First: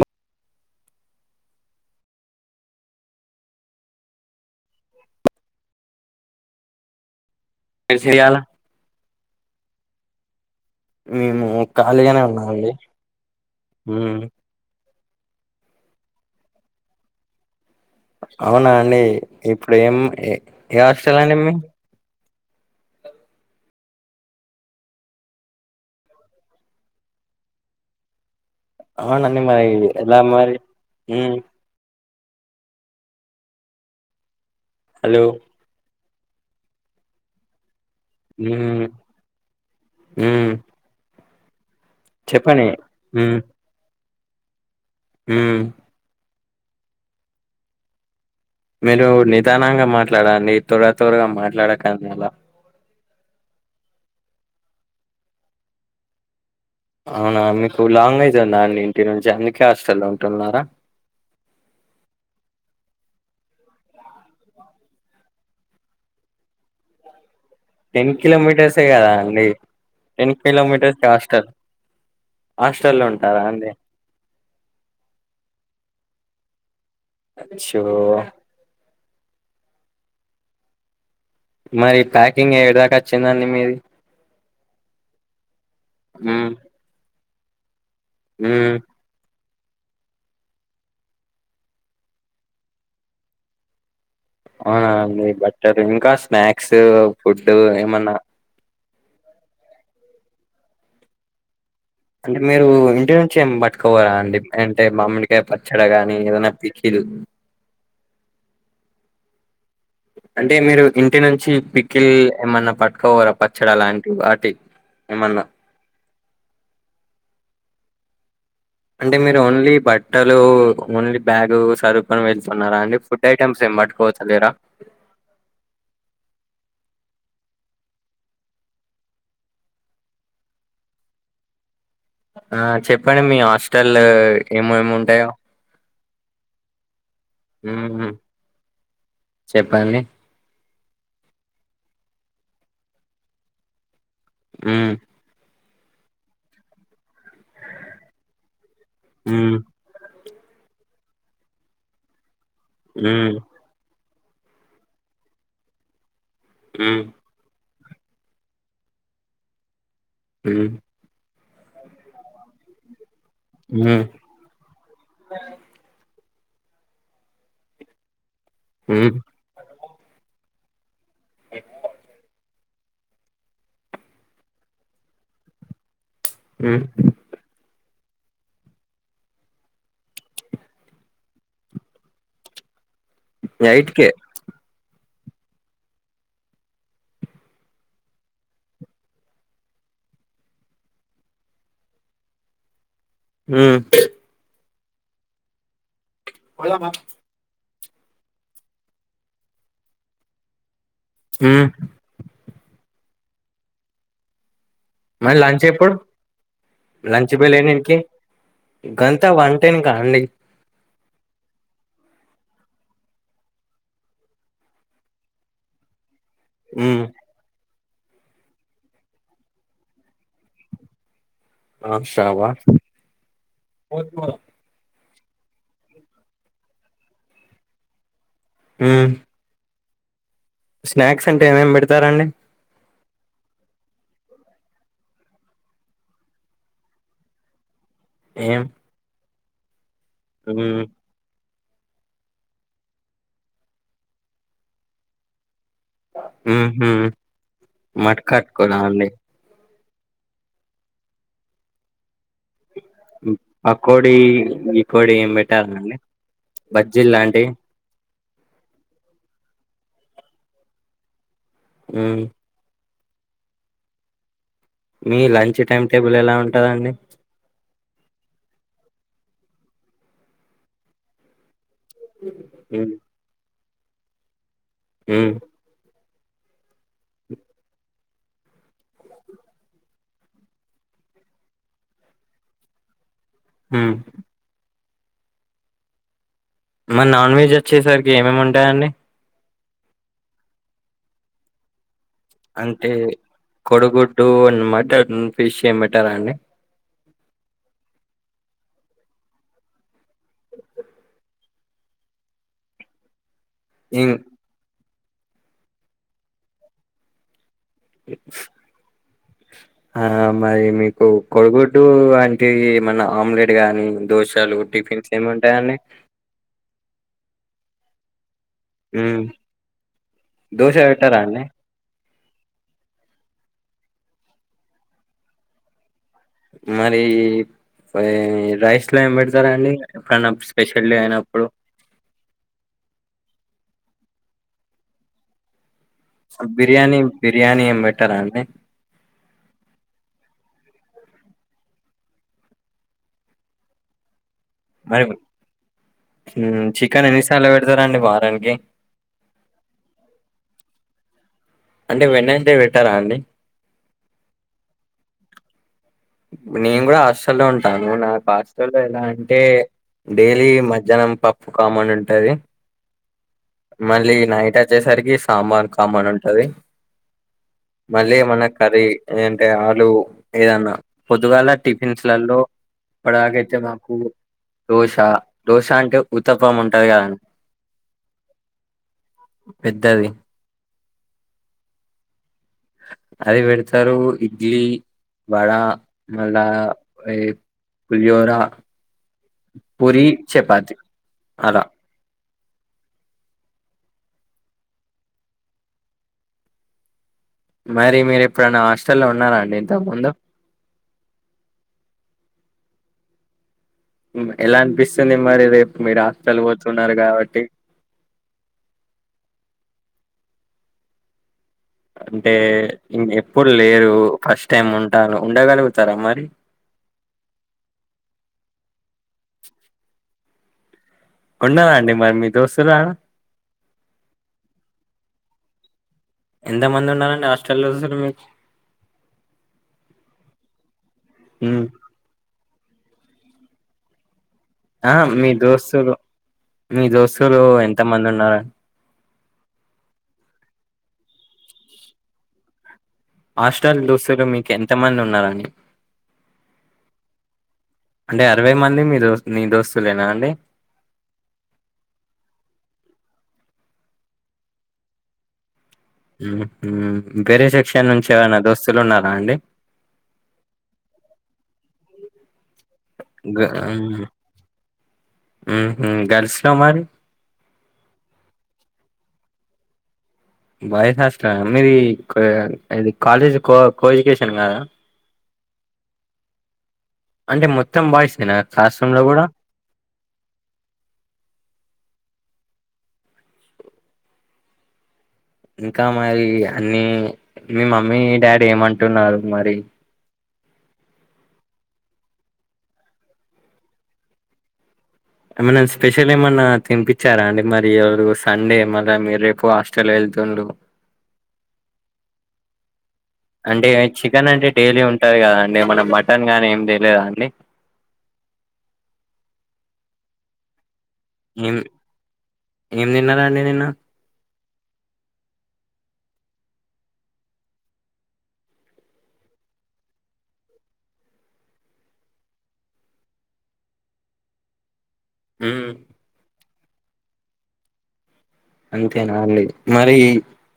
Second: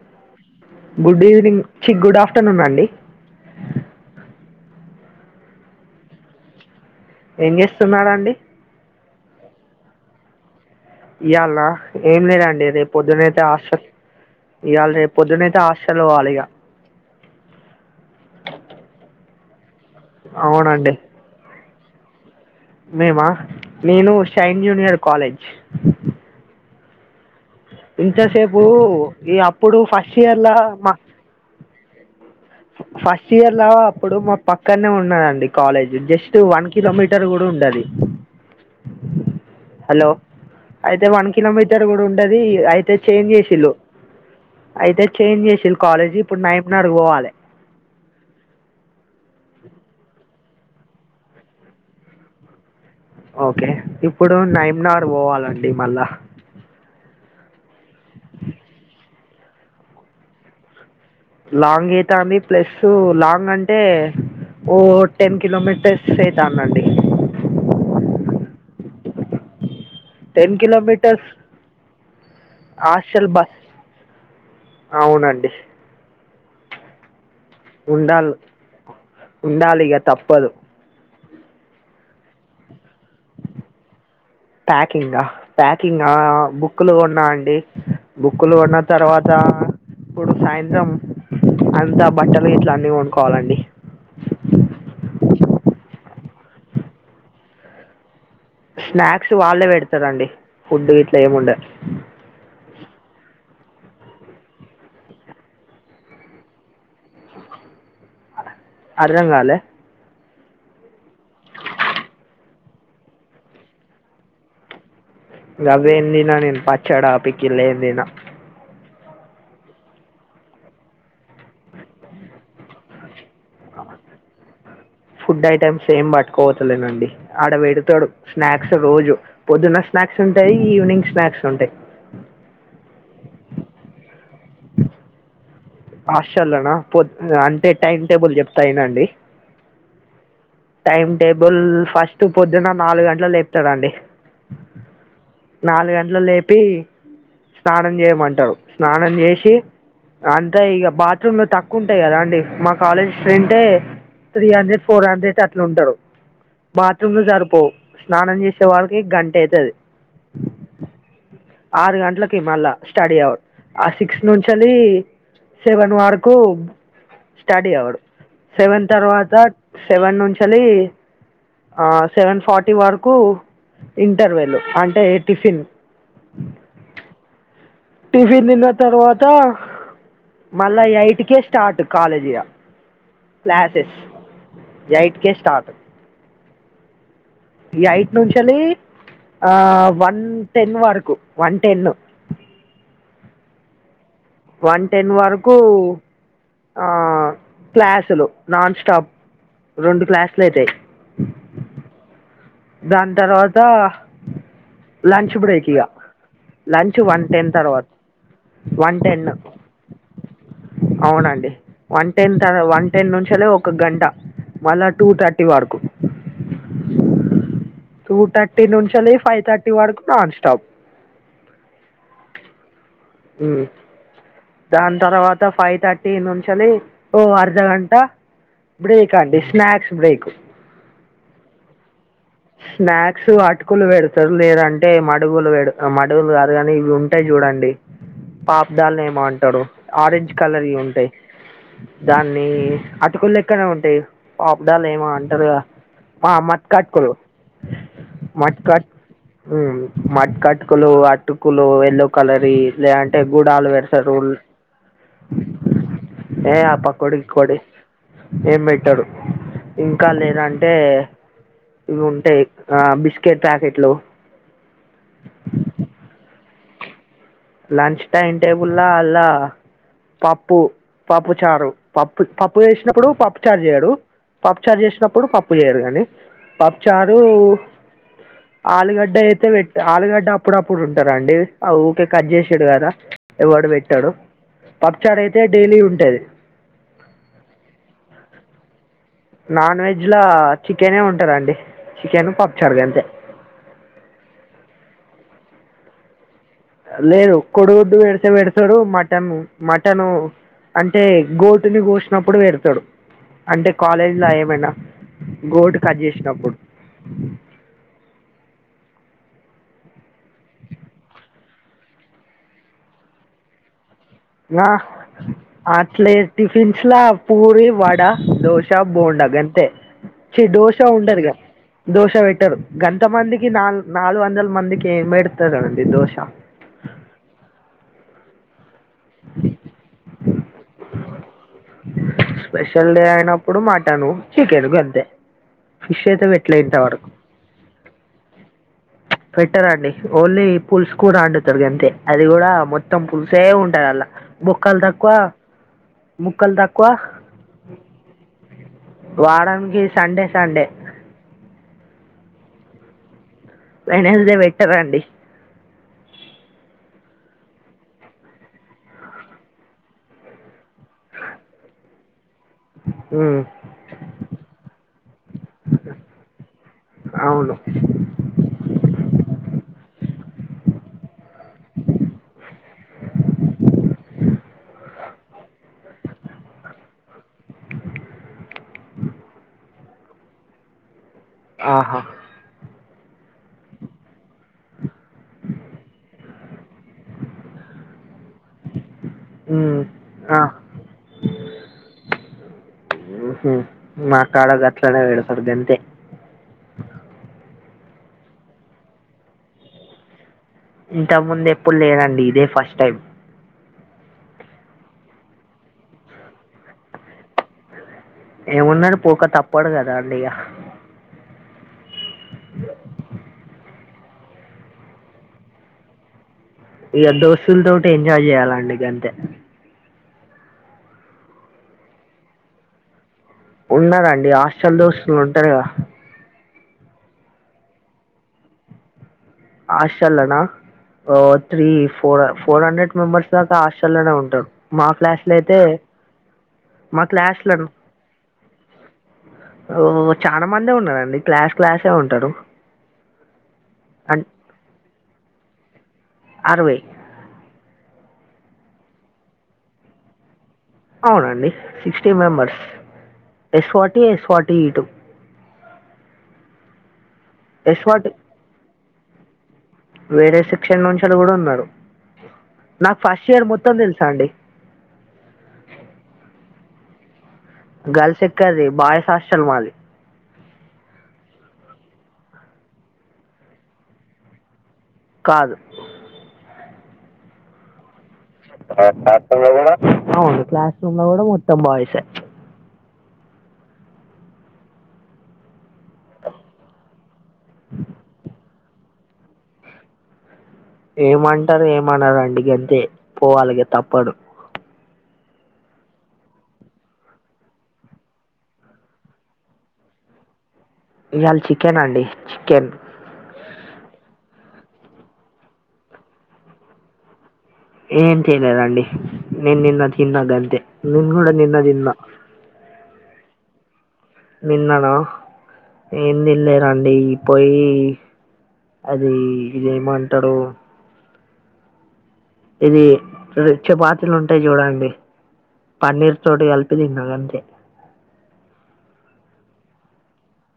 అ good evening చి good afternoon అండి [inaudible] ఏం చేస్తున్నారండి చేయాలా మేము ఇయాళ ఖాళీగానే ఏం లేదండీ ఉన్నామండి రేపు పొద్దునైతే ఆస్ మ్మ్ ఇవాళ రేపు పొద్దునైతే హాస్టల్ కి పోవాలిక అవునా అండీ ఇప్పుడు ఏం ఎ ఏ అవునండి హాస్టల్ అండి మి మేమా నేను షైన్ జూనియర్ కాలేజ్. ఇంతసేపూ ఈ అవునండి మరి అప్పుడు ఫస్ట్ ఎలా ఇయర్లా మరి మా మ్మ్ ఫస్ట్ ఇయర్ లో అప్పుడు మా పక్కనే హలో ఉన్నదండి college just two one kilometre గూడ ఉండది. హ్ము హలో హ్మూ అయితే వన్ కిలోమీటర్ గూడ ఉంటదీ అయితే చేంజ్ మ్మ్ చేశిళ్ళు. అయితే చేంజ్ మ్మ్ చేశిళ్ళు కాలేజ్ ఇప్పుడు నయూబ్ నగర్ పోవాలే. మీరు నిదానంగా మాట్లాడండి. త్వర త్వరగా మాట్లాడకండి అలా ఓకే ఇప్పుడూ నైయమ్ నగర్ పోవాలండి మళ్ళా. అవునా మీకు లాంగ్ అయితుందా అండి ఇంటి నుంచి అందుకే హాస్టల్లో ఉంటున్నారా. లాంగ్ ఐతాంది ప్లస్సూ లాంగ్ అంటే ఓ టెన్ కిలోమీటర్స్ ఐతాందండి. టెన్ కిలోమీటర్సే కదా అండి. Ten kilometres to hostel hostel లో ఉంటారా అండి. అవునండి అశ్శో ఓ ఉండాలిగా తప్పదు. మరి ప్యాకింగ్ ఏడిదాకా అచ్చిందండి మీది. ప్యాకింగ్ గా ప్యాకింగ్ ఆ మ్మ్ బుక్కులు కొన్నా అండి. బుక్కులు హ్మ్ కొన్నా తర్వాతా ఆ ఇప్పుడు సాయంత్రం అంతా బట్టలు గిట్ల అన్నీ కొనుక్కోవాలండి. టది ఇంకా స్నాక్సూ ఫుడ్డూ ఏమన్నా స్నాక్సు వాళ్ళే పెడతరండి ఫుడ్డూ గిట్ల ఏముండద్. అంటే మీరూ ఇంటి నుంచి ఏం పట్టుకపోరా అండి అంటే మామిడికాయ పచ్చడా గానీ ఏదన్నా పికిల్. [inaudible] అర్థం కాలే అంటే మీరు ఇంటి నుంచి పిక్కిల్ల్ ఏమన్నా పట్టుకపోరా పచ్చడా అలాంటివి వాటి. ఏమన్నా గవ్వేం తినా నేను పచ్చడా పికిల్ ఏం తినా. అంటే మీరు ఓన్లీ బట్టలూ ఓన్లీ బ్యాగు సర్దుకొని వెళ్తున్నారా అండి. ఫుడ్ ఐటమ్స్ ఏం పట్టుకోవచ్చలేరా ఫుడ్ ఐటెమ్స్ ఏం పట్టుకపోతలేనండి. ఆడ పెడతడు స్నాక్స్ రోజు పొద్దున స్నాక్స్ ఉంటయీ ఈవినింగ్ స్నాక్స్ ఉంటయ్. ఆ చెప్పండి మీ హాస్టల్ల ఏమేమి ఉంటయో. హాస్టల్ల నా పొద్ అంటే టైమ్ హ్మ్ టేబుల్ చెప్తా ఇనండి. చెప్పండి టైమ్ టేబుల్ల్ ఫస్టు పొద్దున్నా నాలుగ్ గంట్లక్ లేపుతడండి. హ్మ్ నాలుగు గంట్లక్ లేపీ స్నానం జేయమంటరు స్నానం జేశీ హ్మ్ అంతే ఇగ బాత్రూమ్ లు తక్కువుంటాయి గదా అండి మా కాలేజ్ హ్మ్ స్ట్రెన్తే త్రీ హండ్రెడ్ ఫోర్ హండ్రెడ్ అట్లుంటరు హ్మ్ బాత్రూమ్లు సరిపోవు. స్నానం చేశే వరకీ గంట అయితది. హ్మ్ ఆరు గంట్లకి మళ్ళా స్టడీ అవర్ ఆ హ్మ్ సిక్స్ నుంచెళ్ళీ సెవెన్ వరక్ కూ స్టడీ అవర్ సెవెన్ హ్మ్ తర్వాతా సెవెన్ నుంచెలీ ఆ సెవెన్ ఫార్ట్ టీ వరకూ ఇంటర్వెల్లు అంటే టిఫిన్. ఉమ్ టిఫిన్ తిన్న తర్వాత మళ్ళా ఎయిట్కే స్టార్ట్ కాలేజీగా ఎయిట్ట్కే ఎయిట్ కే స్టార్ట్ ఏయిట్ నుంచలి ఆ వన్ టెన్ వరకు వన్ టెన్ ఉమ్ వన్ టెన్ వరకు పోదమా క్లాసులు నాన్ స్టాప్ రెండు క్లాసులు అయితాయి ఉమ్ దాని తర్వాత లంచ్ మరి బ్రేక్ ఇక ఎప్పుడు లంచ్ వన్ టెన్ బెల్ తర్వాత ఎన్నింటికి వన్ టెన్ గంతా వన్ టెన్ కా అండి అవునండి వన్ టెన్ తర్ వన్ టెన్ నుంచలే ఒక గంట మళ్ళ టూ థర్టీ వరకు ఉమ్ టూ థర్టీ నుంచలే ఫైవ్ థర్టీ వరకు నాన్ స్టాప్ ఆషాబ దాని తర్వాత ఫైవ్ థర్టీ నుంచేలి ఓ అర్ధగంట ఉమ్ బ్రేక్ అండి స్నాక్స్ బ్రేక్ స్నాక్స్ అంటే ఏమేమి పెడతారండి స్నాక్స్ అటుకులు వెడతారు లేదంటే మడుగులు వేడు మడుగులు కాదు గానీ ఇవి ఉంటాయి చూడండి ఏం పాప్దాని ఏమో అంటారు ఆరెంజ్ కలర్ లో ఉమ్ ఉంటాయి దాన్ని అటుకుళ్ లెక్కనే ఉంటాయి పాప్ధాన్ ఏమో అంటారు కదా ఆ మత్ కట్కోలు మాట్కాట్కోలా అండి మట్ కటుకులు అటుకులు ఎల్లో కలర్ ఇ లేదంటే కూడాళ్ పెడతారు పకోడి గికోడి ఏం పెట్టారండి ఏ బజ్జీలు లాంటివి పకోడికోడి ఏం పెట్టడు ఇంకా లేదంటే ఇవి ఉమ్ ఉంటాయి ఆ బిస్కెట్ ప్యాకెట్లు మీ లంచ్ టైమ్ టేబుల్ ఎలా ఉంటదండి లంచ్ టైమ్ టేబుల్లా అలా పప్పు పప్పు చారు పప్పు పప్పు ఉమ్ చేసినప్పుడు పప్పు చార్జ్ చేయరూ పప్పు చార్జ్ చేసినప్పుడు ఉమ్ పప్పు చేయరు గాని పప్పు చారు ఆలుగడ్డ అయితే వెట్ ఆలుగడ్డ అప్పుడప్పుడు ఉంటారండి ఆ ఊకె కట్ చేసుడు కదా ఎవడు ఉమ్ పెట్టడు పప్పు చార్ అయితే డైలీ ఉంటది మరి నాన్ వెజ్ వచ్చేసరికి ఏమేమి ఉంటాయాండి నాన్ వెజ్ ల చికెనే ఉంటదండి అంటే కొడుగుడ్డు మటన్ ఫిష్ ఏం పెట్టరా అండి లేదు కొడుగుడ్డు పెడితేే పెడతారూ మటన్ మటన్ అంటే గోటుని కోసినప్పుడు పెడతారు అంటే ఇం కాలేజ్లో ఏమయినా గోటును కట్ చేసినప్పుడు [inaudible] ఆడా మరి మీకు కోడుగుడ్డూ అంటే ఏమన్నా ఆమ్లెట్ గానీ దోశలు ఆ టిఫిన్స్ ఏముంటయని అట్లే దోశా బోండా గంతే చి దోశ పెట్టారా ఉండదిగా అండి దోశ వెట్ టరు గంత మందికి నాలు నాలుగు వందల మందికి ఏం బెడతారు అండి దోష మరీ ఈ రైస్ లో ఏం బెడతారండి అన్నం స్పెషల్ డే అయినప్పుడు స్పెషల్ డే అయినప్పుడు మాటను చికెన్ గంతె బిర్యానీ బిర్యానీ ఏం బెట్టరా అండి పెట్టరండి ఓన్లీ పుల్స్ కూరా అండుతరు గంతే అది గూడా మొత్తం పులుసే ఉంటది అల్ల బొక్కల్ మరి తకువా ముక్కల్ హ్మ్. తకువ చికెన్ ఎన్నిసార్లు పెడతారండి వారానికి వారానికి సండే సండే అంటే వెనస్డే వెట్టరా అండి వెనస్ డే వెట్టరండి నేను గూడా హస్టల్లో ఉంటా నేను నా ఆస్టల్లో ఎలా అంటే డేలీ మధ్యాహ్నం పప్పు కామన్ ఉంటది ఉమ్, మళ్ళీ నైట్ అచ్చేసరికి సాంబార్ కామన్ ఉంటది అవును మళ్ళీ మన కర్రీ ఏంటే ఆలూ ఏదన్న పొద్దుగాల టిఫిన్స్ లల్లో ఇప్పడదాకైతే మాకు దోశ దోశ అంటే ఊతప్పం ఉంటది గదా పెద్దవి ఆహ అది వెడతరూ ఇడ్లీ వడా మళ్ళా ఏ పులిహోరా హ్మ్. పూరి ఆ! చపాతి అలా మా కాడ గట్లనే వేడుతరు గంతే మరి మీరు ఎప్పుడన్న హాస్టల్లో ఉన్నారా అండి ఇంత ముందు ఇంత ముందు ఎప్పుడు లేదండి ఇదే ఫస్ట్ టైం ఎలా అనిపిస్తుంది మరి రేపు మీరు హాస్టల్ వోతున్నారు కాబట్టి ఏమున్నది పోక తప్పడు గదా అండి ఇగ అంటే ఇన్ ఎప్పుడు లేరు ఫస్ట్ టైం ఉంటారు ఉండగలుగుతారా మరి ఇగ దోస్తుల్ తోటి ఎంజాయ్ జెయ్యాలా అండి గంతే ఉన్నారా అండి మరి మీ దోస్తులు ఆడ ఉన్నారండి హాస్టల్ దోస్తులు ఉంటారు గద ఎంత మంది ఉన్నారండి ఆస్టల్ దోస్తులు మీ ఆష్టల్లనా ఓ ఉమ్, three four four hundred members దాకా ఆశ్టల్లనే ఉంటారు మా ఆ మీ క్లాస్‌లో అయితే దోస్తులు మీ మా దోస్తులు క్లాస్‌లో ఎంత మంది ఉన్నారా ఓ చానా మందే ఉన్నారండి క్లాస్ క్లాసే ఉంటడు ఆస్టల్ దూస్సులు మీకు ఎంతమంది ఉన్నారండి అరవై అంటే అరవై మంది మీ దోస్ మీ దోస్తులేనా అండి అవునండి sixty members yes forty yes forty ఇటు ఊహ్ ఊ వేరే సెక్షన్ యశ్వాట్ నుంచి ఏవైనా దోస్తులు ఉన్నారా అండి వేరే సెక్షన్ నుంచెల్లి గూడా ఉన్నరు గ ఊ ఊహు గర్ల్స్ ల మరి గర్ల్స్ ఎక్కడిది బాయ్స్ హాస్టల్ మాది బాయ్స్ హాస్టల్ ఆహ్ మీది ఇది కాలేజ్ కో కో ఎడ్యుకేషన్ కదా కాదు అంటే మొత్తం బాయ్స్ క్లాస్ రూమ్ లో కూడా అవును క్లాస్ రూమ్ లో కూడా మొత్తం బయ్స్ ఎ ఇంకా మరి అన్నీ మీ మమ్మీ డాడీ ఏమంటున్నారు మరి ఏమంటారు ఏం అనరు అండి గంతే పోవాలేగా తప్పదు ఏమన్నా స్పెషల్ ఏమన్నా తినిపించారా అండి మరి ఈరోజు సండే మల్ల మీరు రేపు హాస్టల్ వెళ్ తులు ఈయల చికెన్ అండి చికెన్ అంటే చికెన్ అంటే డైలీ ఉంటంది కదా అండి మన మటన్ గానీ ఏమి తేలేదా అండి ఏం చేయలేదండి నేను నిన్న తిన్న గంతే నేన్ కూడా నిన్న ఏం తిన్న ఏం తిన్నారు అండి నిన్న నిన్నన ఎం తినలేదు అండి ఈ పోయి అదీ ఇదేమంటరు ఇది చపాతీలు ఉంటాయి చూడండి మ్మ్ పన్నీర్ తోటి తిన్న గంతే అంతేనా అండి మరి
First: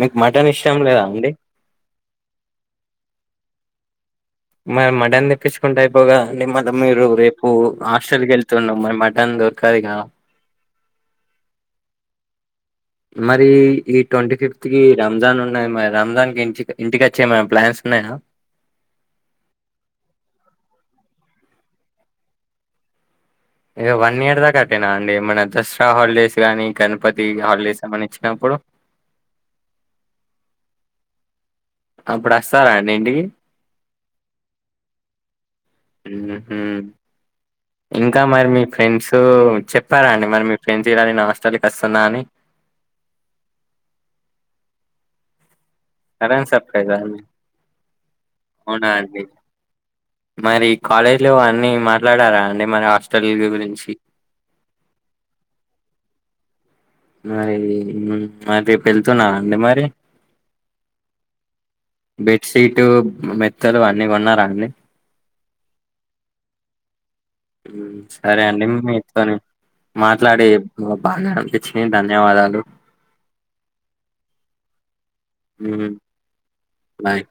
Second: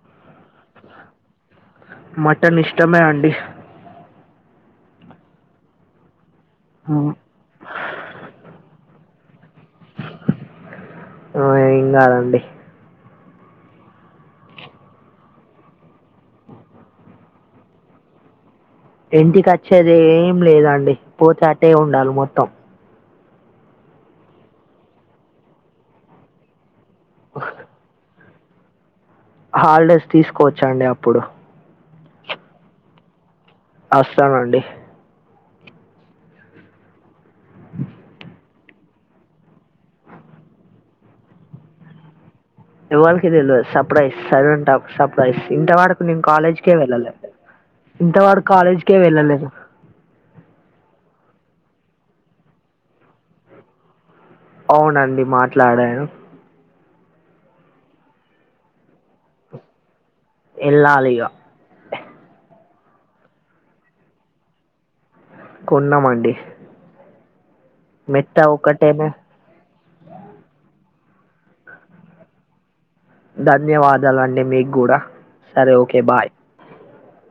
మీక్ మటన్ ఇష్టం లేదా అండి మట్టన్ ఇష్టమే అండి మరి మటన్ తెప్పించుకుంటే అయిపోవు కదండీ మల మీరు రేపు హాస్టల్ కి వెళ్తున్నావు మరి టైమ్ దొరకాలి కదా ఆహ్ ఏం కాదండి మరి ఈ ట్వంటీ ఫిఫ్త్ కి రంజాన్ ఉన్నది మరి రంజాన్ కి ఇంటి ఇంటికి వచ్చే ఏమన్నా ప్లాన్స్ ఉన్నాయా [inaudible] ఇంటికి వచ్చేది ఏం లేదండి పోతే అటే ఉండాలి మొత్తం ఇగ వన్ ఇయర్ దాకా అటేనా అండి ఏమైన దసరా హాలిడేస్ గానీ గణపతి హాలిడేస్ ఏమన్నా ఇచ్చినప్పుడు హాలిడేస్ తీసుకోవచ్చా అండి అప్పుడు అప్పుడు అస్తారా అండి ఇంటికి అస్త అండి ఉహు ఇంకా మరి మీ ఫ్రెండ్స్ చెప్పారా అండి మరి మీ ఫ్రెండ్స్ ఇలా నేనూ హస్టల్కి వస్తున్నా అని ఎవరికి తెల్వద్ సర్ప్రైజ్ సైలెంట్ ఆఫ్ సర్ప్రైజ్ ఇంత వరకు నేను సడన్ కాలేజీకే సర్ప్రైజా అండి వెళ్ళలేదు ఇంక వాడు అవునా కాలేజ్కే అండి వెళ్ళలేదు మరి కాలేజ్ లో అన్నీ మాట్లాడారా అండి మరి హాస్టల్ గురించి అవునండి మాట్లాడారు మరి మరి రేపు వెళ్తున్నారా అండి మరి ఎల్లాలి ఇగ హీట్ మెత్తలు అన్నీ కొన్నారా అండి కొన్నమండి ఉమ్ సరే అండి మీతోని మాట్లాడి బాగా అనిపించినయి ధన్యవాదాలు ధన్యవాదాలు అండి మీకు కూడా సరే ఓకె బాయ్ బై